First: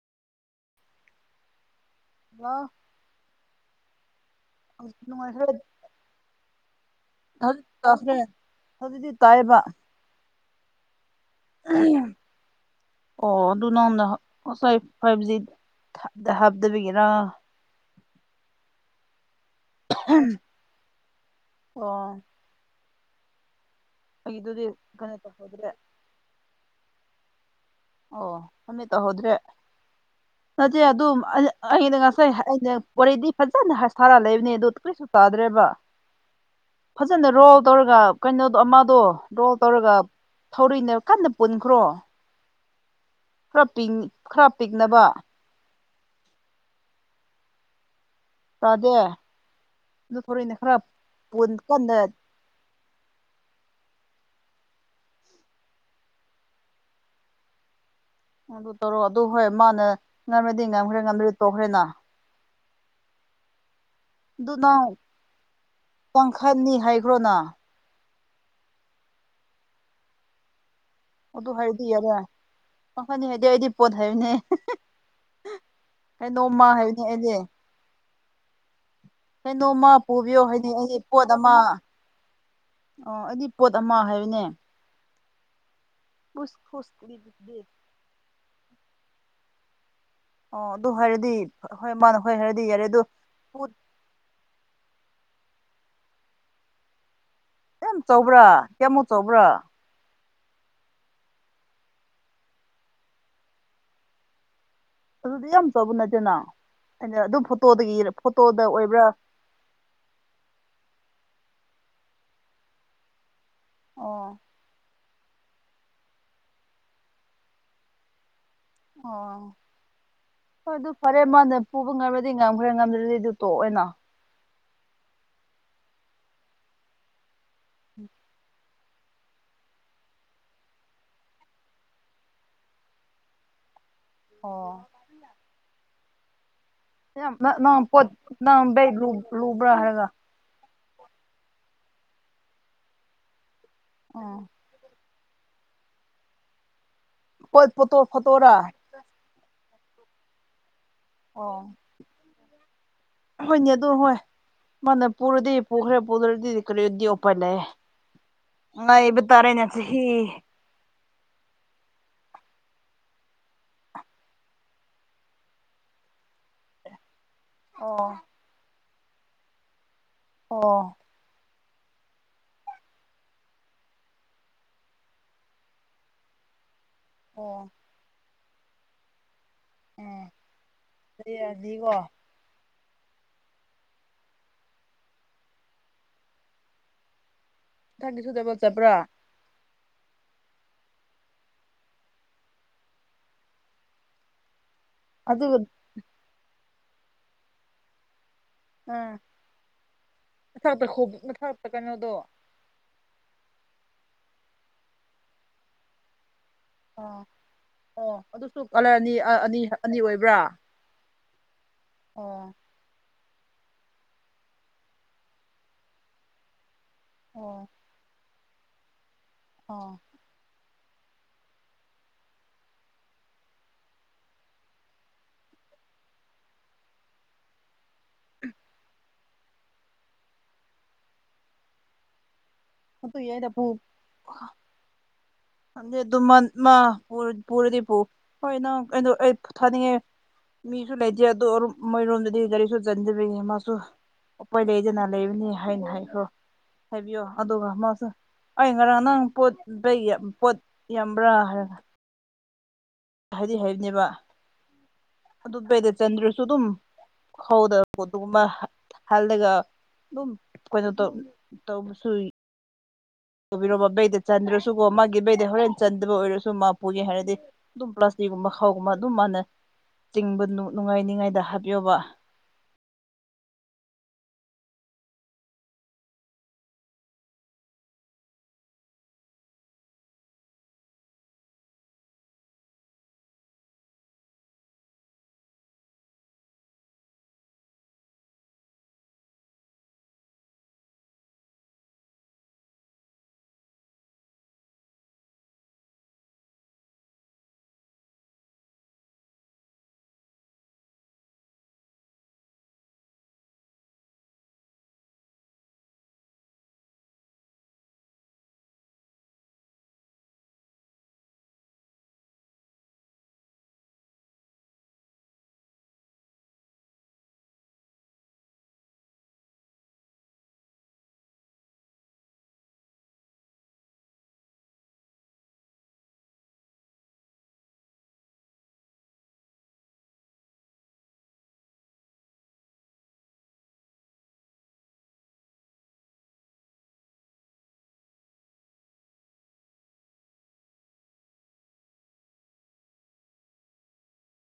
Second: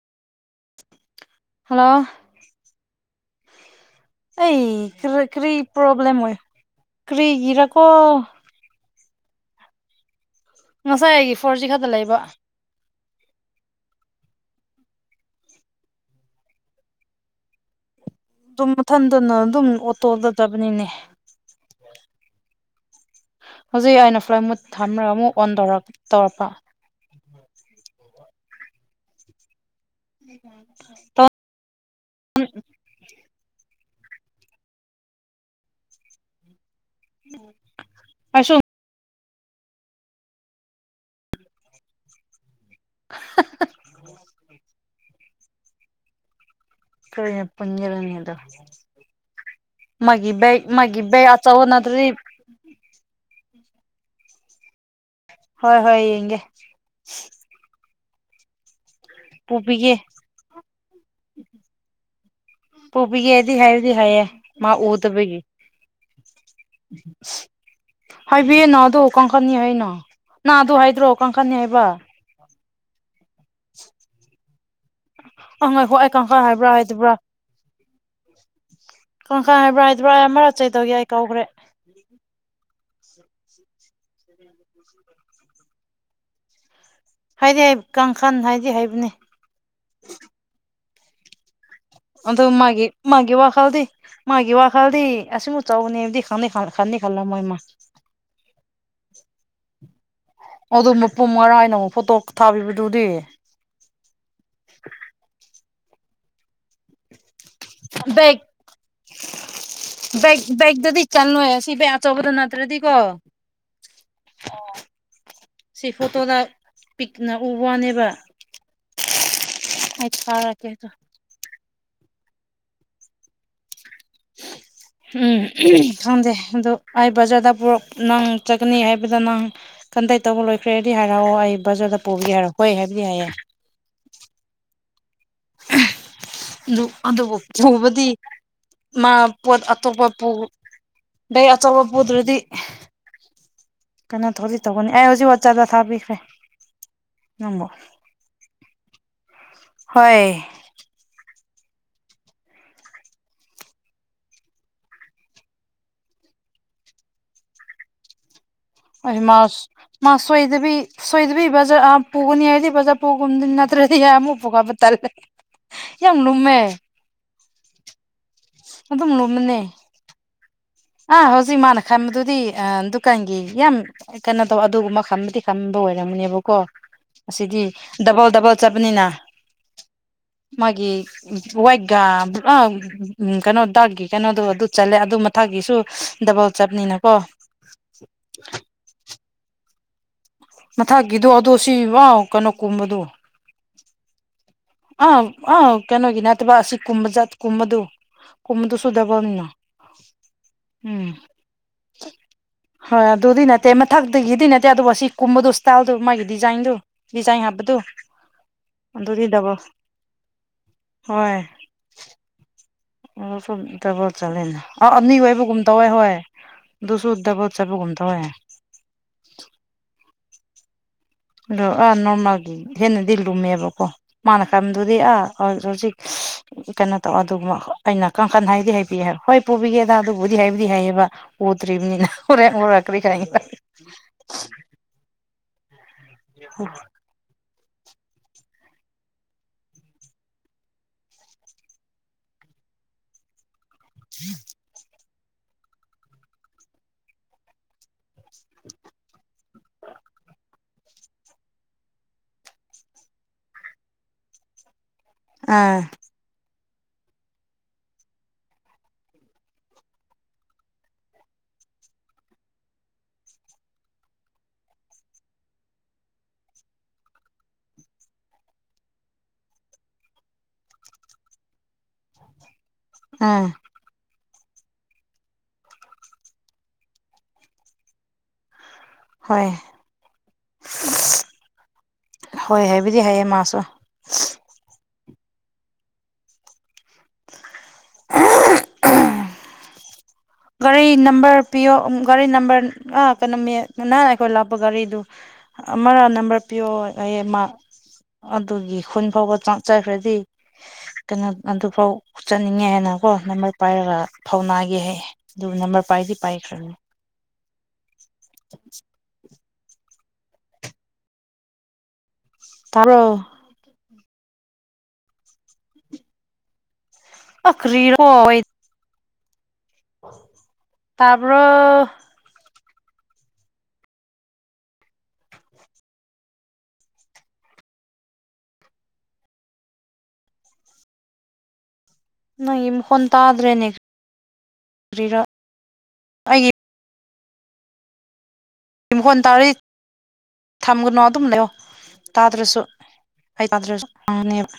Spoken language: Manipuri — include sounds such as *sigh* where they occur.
ꯍꯜꯂꯣ ꯍꯜꯂꯣ ꯑꯩ ꯍꯧꯖꯤꯛ ꯀꯔꯤ ꯅꯨꯡꯉꯥꯏꯈ꯭ꯔꯦ ꯀꯔꯤ ꯄ꯭ꯔꯣꯕ꯭ꯂꯦꯝ ꯑꯣꯏ ꯀ꯭ꯔꯤꯒꯤꯔꯀꯣ ꯑꯗꯨꯗꯤ ꯇꯥꯏꯌꯦꯕ ꯉꯁꯥꯏ ꯑꯩꯒꯤ ꯐꯣꯔ ꯖꯤ ꯈꯠꯇ ꯂꯩꯕ ꯑꯣ ꯑꯗꯨ ꯅꯪꯉ‌ꯣꯟꯗ ꯍꯥꯞ ꯑꯁ ꯑꯩ ꯐꯥꯏꯚ ꯖꯤ ꯊ ꯗ ꯍꯥꯕꯗꯕꯒꯤꯔꯥ ꯗꯨꯝ ꯃꯊꯟꯗꯅ ꯑꯗꯨꯝ ꯑꯣꯇꯣ ꯗ ꯆꯠꯄꯅꯤꯅꯦ ꯑꯣ ꯍꯧꯖꯤꯛ ꯑꯩꯅ ꯐ꯭ꯂꯥꯏꯇ ꯃꯨꯠ ꯑꯩꯒꯤꯗꯨꯗꯤ ꯊꯝꯃꯔ ꯀꯩꯅꯣ ꯑꯃꯨꯛ ꯑꯣꯟ ꯇꯧꯍꯧꯗ꯭ꯔꯦ ꯇꯧꯔꯛ ꯇꯧꯔꯞꯄ ꯑꯣ ꯃꯃꯤꯠ ꯇꯍꯧꯗ꯭ꯔꯦ ꯅꯠꯇꯦ ꯑꯗꯨꯝ ꯑꯩ ꯑ ꯑꯩꯅ ꯉꯁꯤ ꯑꯩꯅ ꯄꯣꯔꯦꯗꯤ ꯐꯖꯅ ꯍꯥꯏꯁ ꯊꯥꯔ ꯑ ꯂꯩꯕꯅꯦ ꯑꯗꯨ ꯀꯔꯤꯁꯨ ꯇꯥꯗ꯭ꯔꯦꯕ *inaudible* ꯐꯖꯅ ꯔꯣꯜ ꯇꯧꯔꯒ ꯑꯩꯁꯨ ꯀꯩꯅꯣꯗꯣ ꯑꯃꯥꯗꯣ ꯔꯣꯜ ꯇꯧꯔꯒ ꯊꯧꯔꯤꯅ ꯀꯟꯅ ꯄꯨꯟꯈ꯭ꯔꯣ ꯈꯔ ꯄꯤꯡ ꯈꯔ ꯄꯤꯡꯅꯕ ꯈꯔ ꯍ‌ꯦꯟ ꯄꯨꯟꯖꯟꯂꯒ‌ꯦ ꯑꯗꯣ ꯇꯥꯗꯦ ꯑꯗꯨ ꯃꯥꯒꯤ ꯊꯧꯔꯤꯅ ꯕꯥꯏꯀ ꯈꯔ ꯃꯥꯒꯤ ꯕꯌꯥ ꯄꯨꯟ ꯀꯟꯅ ꯑꯆꯧꯕꯅꯗ꯭ꯔꯤ ꯍꯣꯏ ꯍꯣꯏ ꯌꯦꯡꯒꯦ ꯑ‌ꯣ ꯑꯗꯨ ꯇꯧꯔꯣ ꯑꯗꯨ ꯍꯣꯏ ꯃꯥꯅ ꯄꯨꯕꯤꯒꯦ ꯉꯝꯃꯗꯤ ꯉꯝꯈ꯭ꯔꯦ ꯉꯝꯗ꯭ꯔ ꯇꯣꯈ꯭ꯔꯦꯅ ꯄꯨꯕꯤꯒꯦꯗꯤ ꯍꯥꯏꯗꯤ ꯍꯥꯏꯌꯦ ꯃꯥ ꯎꯗꯕꯒꯤ ꯀꯥꯡꯈꯟꯅꯤ ꯍꯥꯏꯒ꯭ꯔꯣꯅ ꯍꯥꯏꯕꯤꯌꯦ ꯅ ꯑꯗꯣ ꯀꯥꯡꯈꯟꯅꯤ ꯍꯥꯏꯅ ꯅ ꯑꯗꯨ ꯍꯥꯏꯗ꯭ꯔꯣ ꯑꯗꯨ ꯀꯥꯡꯈꯟꯅꯤ ꯍꯥꯏꯕ ꯍꯥꯏꯔꯗꯤ ꯌꯥꯔꯦ ꯀꯥꯡꯈꯟꯅꯤ ꯍꯥꯏꯗ‌ꯦ ꯑꯩꯗꯤ ꯄꯣꯠ ꯍꯥꯏꯕꯅꯦ ꯑꯪ ꯉꯥꯏꯈꯣ ꯑꯩ ꯀꯥꯡꯈꯟ ꯍꯥꯏꯕ꯭ꯔꯥ ꯍꯥꯏꯗꯕ꯭ꯔꯥ ꯑꯦ ꯀꯥꯡꯈꯟ ꯍꯥꯏꯕ꯭ꯔꯥ ꯀꯩꯅꯣꯝꯃ ꯍꯥꯏꯗꯕ꯭ꯔꯥ ꯑꯩ ꯄꯨꯕꯤꯌꯣ ꯑꯃꯔꯛ ꯍꯥꯏꯅꯤ ꯆꯦꯛ ꯇꯧꯒꯦ ꯑꯩꯒꯤ ꯑꯩ ꯄꯣꯠ ꯀꯥꯎꯈ꯭ꯔꯦ ꯑꯃꯥ ꯑꯣ ꯑꯩꯗꯤ ꯄꯣꯠ ꯑꯃꯥ ꯍꯥꯏꯕꯅꯦ ꯀꯨꯁ ꯐꯨꯁ ꯄꯨꯔꯤ ꯗꯨꯗ ꯗꯤ ꯍꯥꯏꯗꯤ ꯀꯥꯡꯈꯟ ꯍꯥꯏꯗꯤ ꯍꯩꯕꯅ‌ꯦ ꯑꯣ ꯑꯗꯨ ꯍꯥꯏꯔꯗꯤ ꯍꯣꯏ ꯃꯥꯅ ꯍꯣꯏ ꯑꯗꯨꯝ ꯍꯥꯏꯔꯗꯤ ꯌꯥꯔꯦ ꯃꯥꯒꯤ ꯑꯗꯨ ꯃꯥꯒꯤ ꯋꯥ ꯄꯣꯠ ꯈꯜꯗꯤ ꯃꯥꯒꯤ ꯋꯥꯈꯜꯗꯤ ꯑꯁꯤ ꯃꯨ ꯆꯥꯎꯕꯅꯦꯗꯤ ꯈꯪ ꯅꯤ ꯈꯟ ꯈꯟꯅꯤ ꯈꯂꯝ ꯃꯣꯏ ꯃꯥ ꯌꯥꯝ ꯆꯥꯎꯕ꯭ꯔꯥ ꯀꯌꯥꯝ ꯃꯨꯛ ꯆꯥꯎꯕ꯭ꯔꯥ ꯑꯗꯨ ꯃꯄꯨꯝ ꯉꯔꯥ ꯑꯩꯅ ꯑꯃꯨꯛ ꯐꯣꯇꯣ ꯐꯊꯥꯕꯤꯕꯗꯨꯗꯤ ꯑꯗꯨꯗꯤ ꯌꯥꯝ ꯆꯥꯎꯕ ꯅꯠꯇꯦꯅ ꯑꯩꯅ ꯑꯗꯨꯝ ꯐꯣꯇꯣꯗꯒꯤ ꯕꯦꯛ ꯐꯣꯇꯣꯗ ꯑꯣꯏꯕ꯭ꯔꯥ ꯕꯦꯛ ꯕꯦꯛꯇꯗꯤ ꯆꯜꯂꯣꯏ ꯑꯁꯤ ꯕꯦꯛ ꯑꯆꯧꯕꯗ ꯅꯠꯇ꯭ꯔꯗꯤꯀꯣ ꯑꯣ ꯑꯣ ꯁꯤ ꯐꯣꯇꯣꯗ ꯄꯤꯛꯅ ꯎꯕ ꯋꯥꯅꯦꯕ ꯑꯣ ꯑꯩ ꯊꯥꯔꯛꯀꯦ ꯍꯣꯏ ꯑꯗꯣ ꯑꯗꯨ ꯐꯔꯦ ꯃꯥꯅ ꯄꯨꯕ ꯉꯝꯔꯗꯤ ꯉꯝꯈ꯭ꯔꯦ ꯉꯝꯗ꯭ꯔꯗꯤ ꯑꯗꯨ ꯇꯣꯑ‌ꯦꯅ ꯎꯝ ꯈꯪꯗꯦ ꯑꯗꯨ ꯑꯩ ꯕꯖꯥꯔꯗ ꯄꯨꯔꯛ ꯅꯪ ꯆꯠ ꯀꯅꯤ ꯍꯥꯏꯕꯗ ꯅꯪ ꯀꯟꯇꯦꯠ ꯇꯧꯕ ꯂꯣꯏꯈ꯭ꯔꯦꯗꯤ ꯍꯥꯏꯔꯑꯣ ꯑꯩ ꯕꯖꯥꯔꯗ ꯄꯨꯕꯤꯒꯦ ꯍꯥꯏꯔꯑꯣ ꯍꯣꯏ ꯍꯥꯏꯕꯗꯤ ꯍꯥꯏꯌꯦ ꯑꯣ ꯅꯨꯞ ꯑꯗꯨꯕꯨ ꯅꯪ ꯅꯪ ꯄꯣꯠ ꯆꯨꯕꯗꯤ ꯅꯪ ꯕꯦꯛ ꯂꯨ ꯃꯥ ꯄꯣꯠ ꯂꯨꯕ꯭ꯔꯥ ꯍꯥꯏꯔꯒ ꯑꯇꯣꯞꯄ ꯄꯨ ꯕꯦ ꯑꯆꯧꯕ ꯄꯨꯗ꯭ꯔꯗꯤ ꯀꯩꯅꯣ ꯊꯧꯗꯤ ꯇꯧꯒꯅꯤ ꯑꯩ ꯍꯨꯖꯤꯋꯥ ꯆꯥꯗ ꯊꯥꯕꯤꯈ꯭ꯔꯦ ꯅꯪꯕꯨ ꯄꯣꯠ ꯐꯣꯠꯇꯣ ꯐꯠꯇꯣꯔꯥ ꯍꯣꯏ ꯑꯣ ꯍꯣꯏꯅꯦ ꯑꯗꯣ ꯍꯣꯏ ꯃꯅꯥ ꯄꯨꯔꯗꯤ ꯄꯨꯈ꯭ꯔꯦ ꯄꯨꯗ꯭ꯔꯗꯤ ꯀꯔꯤꯗꯤ ꯑꯨꯄꯥꯏ ꯂꯩꯌꯦ ꯑꯩ ꯉꯥꯏꯕ ꯃꯥꯁ ꯇꯥꯔꯦꯅꯦ ꯆꯍꯤ ꯃꯥ ꯁꯣꯏꯗꯕꯤ ꯁꯣꯏꯗꯕꯤ ꯕꯖꯥꯔ ꯑꯥ ꯄꯨꯒꯅꯤ ꯍꯥꯏꯗꯤ ꯕꯖꯥꯔ ꯄꯨꯒꯨꯝꯗꯤ ꯅꯠꯇ꯭ꯔꯗꯤ ꯌꯥ ꯑꯃꯨꯛ ꯄꯨꯈꯠꯄ ꯇꯜꯂꯦ ꯌꯥꯝ ꯂꯨꯝꯃꯦ ꯑꯣ ꯑꯗꯨꯝ ꯂꯨꯝꯃꯅꯦ ꯑꯣ ꯑꯥ ꯍꯧꯖꯤꯛ ꯃꯥꯅ ꯈꯕꯗꯨꯗꯤ ꯑꯥ ꯗꯨꯀꯥꯟꯒꯤ ꯌꯥꯝ ꯑꯩꯠ ꯀꯩꯅꯣ ꯇꯧꯕ ꯑꯗꯨꯒꯨꯝꯕ ꯈꯟꯕꯗꯤ ꯈꯟꯕ ꯑꯣꯏꯔꯝꯒꯅꯦꯕꯀꯣ ꯑꯁꯤꯗꯤ ꯑꯣ ꯗꯕꯜ ꯗꯕꯜ ꯆꯠꯄꯅꯤꯅ ꯑꯣ ꯃꯥꯒꯤ ꯎꯝ ꯂꯩꯔꯗꯤꯀꯣ ꯋꯥꯏꯠꯒꯥꯝ ꯑꯥ ꯎꯝ ꯀꯩꯅꯣ ꯗ꯭ꯥꯔꯛꯀꯤ ꯀꯩꯅꯣꯗꯨ ꯑꯗꯨ ꯆꯜꯂꯦ ꯑꯗꯨ ꯃꯊꯛꯀꯤꯁꯨ ꯗꯕꯜ ꯆꯠꯄꯅꯤꯅꯀꯣ ꯊꯛꯀꯤꯁꯨ ꯗꯕꯜ ꯆꯠꯄ꯭ꯔꯥ ꯃꯊꯛꯀꯤꯗꯣ ꯑꯗꯨ ꯁꯤꯕꯥꯎ ꯀꯩꯅꯣꯀꯨꯝꯕꯗꯣ ꯑꯥꯞ ꯑꯗꯨꯒ ꯑꯥ ꯀꯩꯅꯣꯒꯤ ꯅꯠꯇꯕ ꯑꯁꯤ ꯀꯨꯝꯕ ꯆꯠ ꯀꯨꯝꯕꯗꯨ ꯀꯨꯝꯕꯗꯨꯁꯨ ꯑꯥ ꯗꯕꯜꯅꯤꯅ ꯃꯊꯛꯇ ꯎꯝ ꯈꯣꯝ ꯃꯊꯛꯇ ꯀꯩꯅꯣꯗꯣ ꯍꯣꯏ ꯑꯗꯨꯗꯤ ꯅꯠꯇꯦ ꯃꯊꯛꯇꯒꯤꯗꯤ ꯅꯠꯇꯦ ꯑꯗꯨꯕꯨ ꯑꯁꯤ ꯀꯨꯝꯕꯗꯣ ꯁ꯭ꯇꯥꯏꯜꯗꯣ ꯃꯥꯒꯤ ꯗꯤꯖꯥꯏꯟꯗꯨ ꯑꯥ ꯗꯤꯖꯥꯏꯟ ꯍꯥꯞꯄꯗꯨ ꯑꯣ ꯑꯗꯨꯁꯨ ꯀꯥꯂꯔꯗꯤ ꯑꯗꯨꯗꯤ ꯑꯥ ꯗꯕꯜ ꯑꯅꯤ ꯑꯅꯤ ꯑꯣꯏꯕ꯭ꯔꯥ ꯍꯣꯏ ꯑꯣ ꯑꯥ ꯁꯨꯝ ꯊꯕꯛ ꯆꯠꯂꯦꯅꯦ ꯑꯥꯎ ꯑꯅꯤ ꯑꯣꯏꯕꯒꯨꯝ ꯇꯧꯋꯦ ꯍꯣꯏ ꯗꯨꯁꯨ ꯗꯕꯜ ꯑꯣ ꯆꯠꯄꯒꯨꯝ ꯇꯧꯌꯦ ꯑꯣ ꯑꯗꯨ ꯑꯥ ꯅꯣꯔꯃꯦꯜꯒꯤ ꯍꯦꯟꯅꯗꯤ ꯂꯨꯝꯃꯦꯕꯀꯣ ꯃꯥꯅ ꯈꯝꯕꯗꯨꯗꯤ ꯑꯥ ꯍꯧ ꯍꯧꯖꯤꯛ ꯀꯩꯅꯣ ꯇꯧ ꯑꯗꯨꯒꯨꯝꯕ ꯑꯥ ꯑꯩꯅ ꯀꯥꯡꯈꯜ ꯍꯥꯏꯗꯤ ꯍꯥꯏꯄꯤꯌꯦ ꯍꯣꯏ ꯄꯨꯕꯤꯒꯦꯗ ꯑꯗꯨꯕꯨꯗꯤ ꯍꯥꯏꯕꯨꯗꯤ ꯍꯥꯏꯌꯦꯕ ꯎꯗ꯭ꯔꯤꯕꯅꯤꯅ ꯍꯣꯔꯦꯟ ꯎꯔꯥ__ ꯍꯥꯞꯄꯨ ꯏꯌꯔꯗ ꯐꯧ ꯈꯪꯗꯦ ꯑꯗꯨ ꯃꯥꯟ ꯃꯥ ꯄꯨꯔ ꯄꯨꯔꯗꯤ ꯄꯨ ꯍꯣꯏ ꯅꯪ ꯑꯩꯗꯣ ꯑꯩ ꯊꯥ ꯊꯥꯅꯤꯡꯉꯦ ꯃꯤꯁꯨ ꯂꯩꯇꯦ ꯑꯗꯨꯝ ꯃꯣꯏꯔꯣꯝꯗꯗꯤ ꯒꯥꯔꯤꯁꯨ ꯆꯟꯗꯕꯒꯤ ꯃꯥꯁꯨ ꯎꯄꯥꯏ ꯂꯩꯇꯦꯅ ꯂꯩꯕꯅꯤ ꯍꯥꯏꯅ ꯍꯥꯏꯈ꯭ꯔꯣ ꯍꯥꯏꯕꯤꯌꯣ ꯑꯥꯗꯨꯒ ꯃꯥꯁꯨ ꯑꯩ ꯉꯔꯥꯡ ꯅꯪ ꯄꯣꯠ ꯕꯦꯒꯦ ꯄꯣꯠ ꯌꯥꯝꯕ꯭ꯔꯥ ꯍꯥꯏꯔꯒ ꯍꯥꯏꯗꯤ ꯍꯩꯕꯅꯦꯕ ꯑꯗꯨ ꯑꯥ ꯕꯦꯗꯦꯠ ꯆꯟꯗ꯭ꯔꯥꯁꯨ ꯑꯗꯨꯝ ꯍꯧꯗꯕ ꯄꯣꯠꯇꯨꯕꯨ ꯃꯥ ꯍꯠ ꯍꯜꯂꯒ ꯑꯗꯨꯝ ꯀꯩꯅꯣ ꯇꯧ ꯇꯧꯕꯁꯨꯏ ꯇꯧꯕꯤꯔꯣꯕ ꯕꯩꯗ ꯆꯟꯗ꯭ꯔꯁꯨꯀꯣ ꯃꯥꯒꯤ ꯕꯩꯗ ꯍꯣꯔꯦꯟ ꯆꯟꯗꯕ ꯑꯣꯏꯔꯁꯨ ꯃꯥ ꯄꯨꯒꯦ ꯍꯥꯏꯔꯗꯤ ꯑꯗꯨꯝ ꯄ꯭ꯂꯥꯁꯇꯤꯒꯨꯝꯕ ꯈꯥꯎꯒꯨꯝꯕ ꯑꯗꯨꯝ ꯃꯥꯅ ꯆꯤꯡꯕ ꯅꯨꯡ ꯅꯨꯡꯉꯥꯏꯅꯤꯉꯥꯏꯗ ꯍꯥꯞꯄꯤꯌꯣꯕ ꯑꯥ ꯍꯣꯏ ꯍꯣꯏ ꯍꯥꯏꯕꯨꯗꯤ ꯍꯥꯏꯌꯦ ꯃꯥꯁꯨ *unintelligible* ꯒꯥꯔꯤ ꯅꯝꯕꯔ ꯄꯤꯌꯣ ꯒꯥꯔꯤ ꯅꯝꯕꯔ ꯑꯥ ꯀꯩꯅꯣꯃꯦ ꯅꯪ ꯑꯩꯈꯣꯏ ꯂꯥꯛꯄ ꯒꯥꯔꯤꯗꯣ ꯑꯃꯔ ꯅꯝꯕꯔ ꯄꯤꯌꯣ ꯍꯥꯏꯌꯦ ꯃꯥ ꯑꯗꯨꯒꯤ ꯈꯨꯟ ꯐꯥꯎꯕ ꯆꯥꯛ ꯆꯠꯈ꯭ꯔꯗꯤ ꯀꯩꯅꯣ ꯑꯗꯨꯐꯥꯎ ꯆꯠꯅꯤꯡꯉꯦ ꯍꯥꯏꯅ ꯀꯣ ꯅꯝꯕꯔ ꯄꯥꯏꯔꯒ ꯐꯥꯎꯅꯥꯒꯦ ꯍꯥꯏꯌꯦ ꯑꯗꯨꯗꯨ ꯅꯝꯕꯔ ꯄꯥꯏꯗꯤ ꯄꯥꯏꯈꯔꯅꯤ *unintelligible* ꯇꯕ꯭ꯔꯣ ꯑꯥ ꯀꯔꯤꯔꯣ ꯋꯦꯠ ꯇꯥꯔ꯭ꯕꯣ ꯅꯣꯏꯒꯤ ꯃꯈꯣꯟ ꯇꯥꯗ꯭ꯔꯦꯅꯦ ꯀꯔꯤꯔ ꯑꯩꯒꯤ ꯃꯈꯣꯟ ꯇꯥꯔꯤ ꯊꯝꯒꯅꯨ ꯑꯗꯨꯝ ꯂꯩꯌꯣ ꯇꯥꯗ꯭ꯔꯁꯨ ꯑꯩ ꯇꯥꯗ꯭ꯔꯁꯨ ꯅꯦꯕ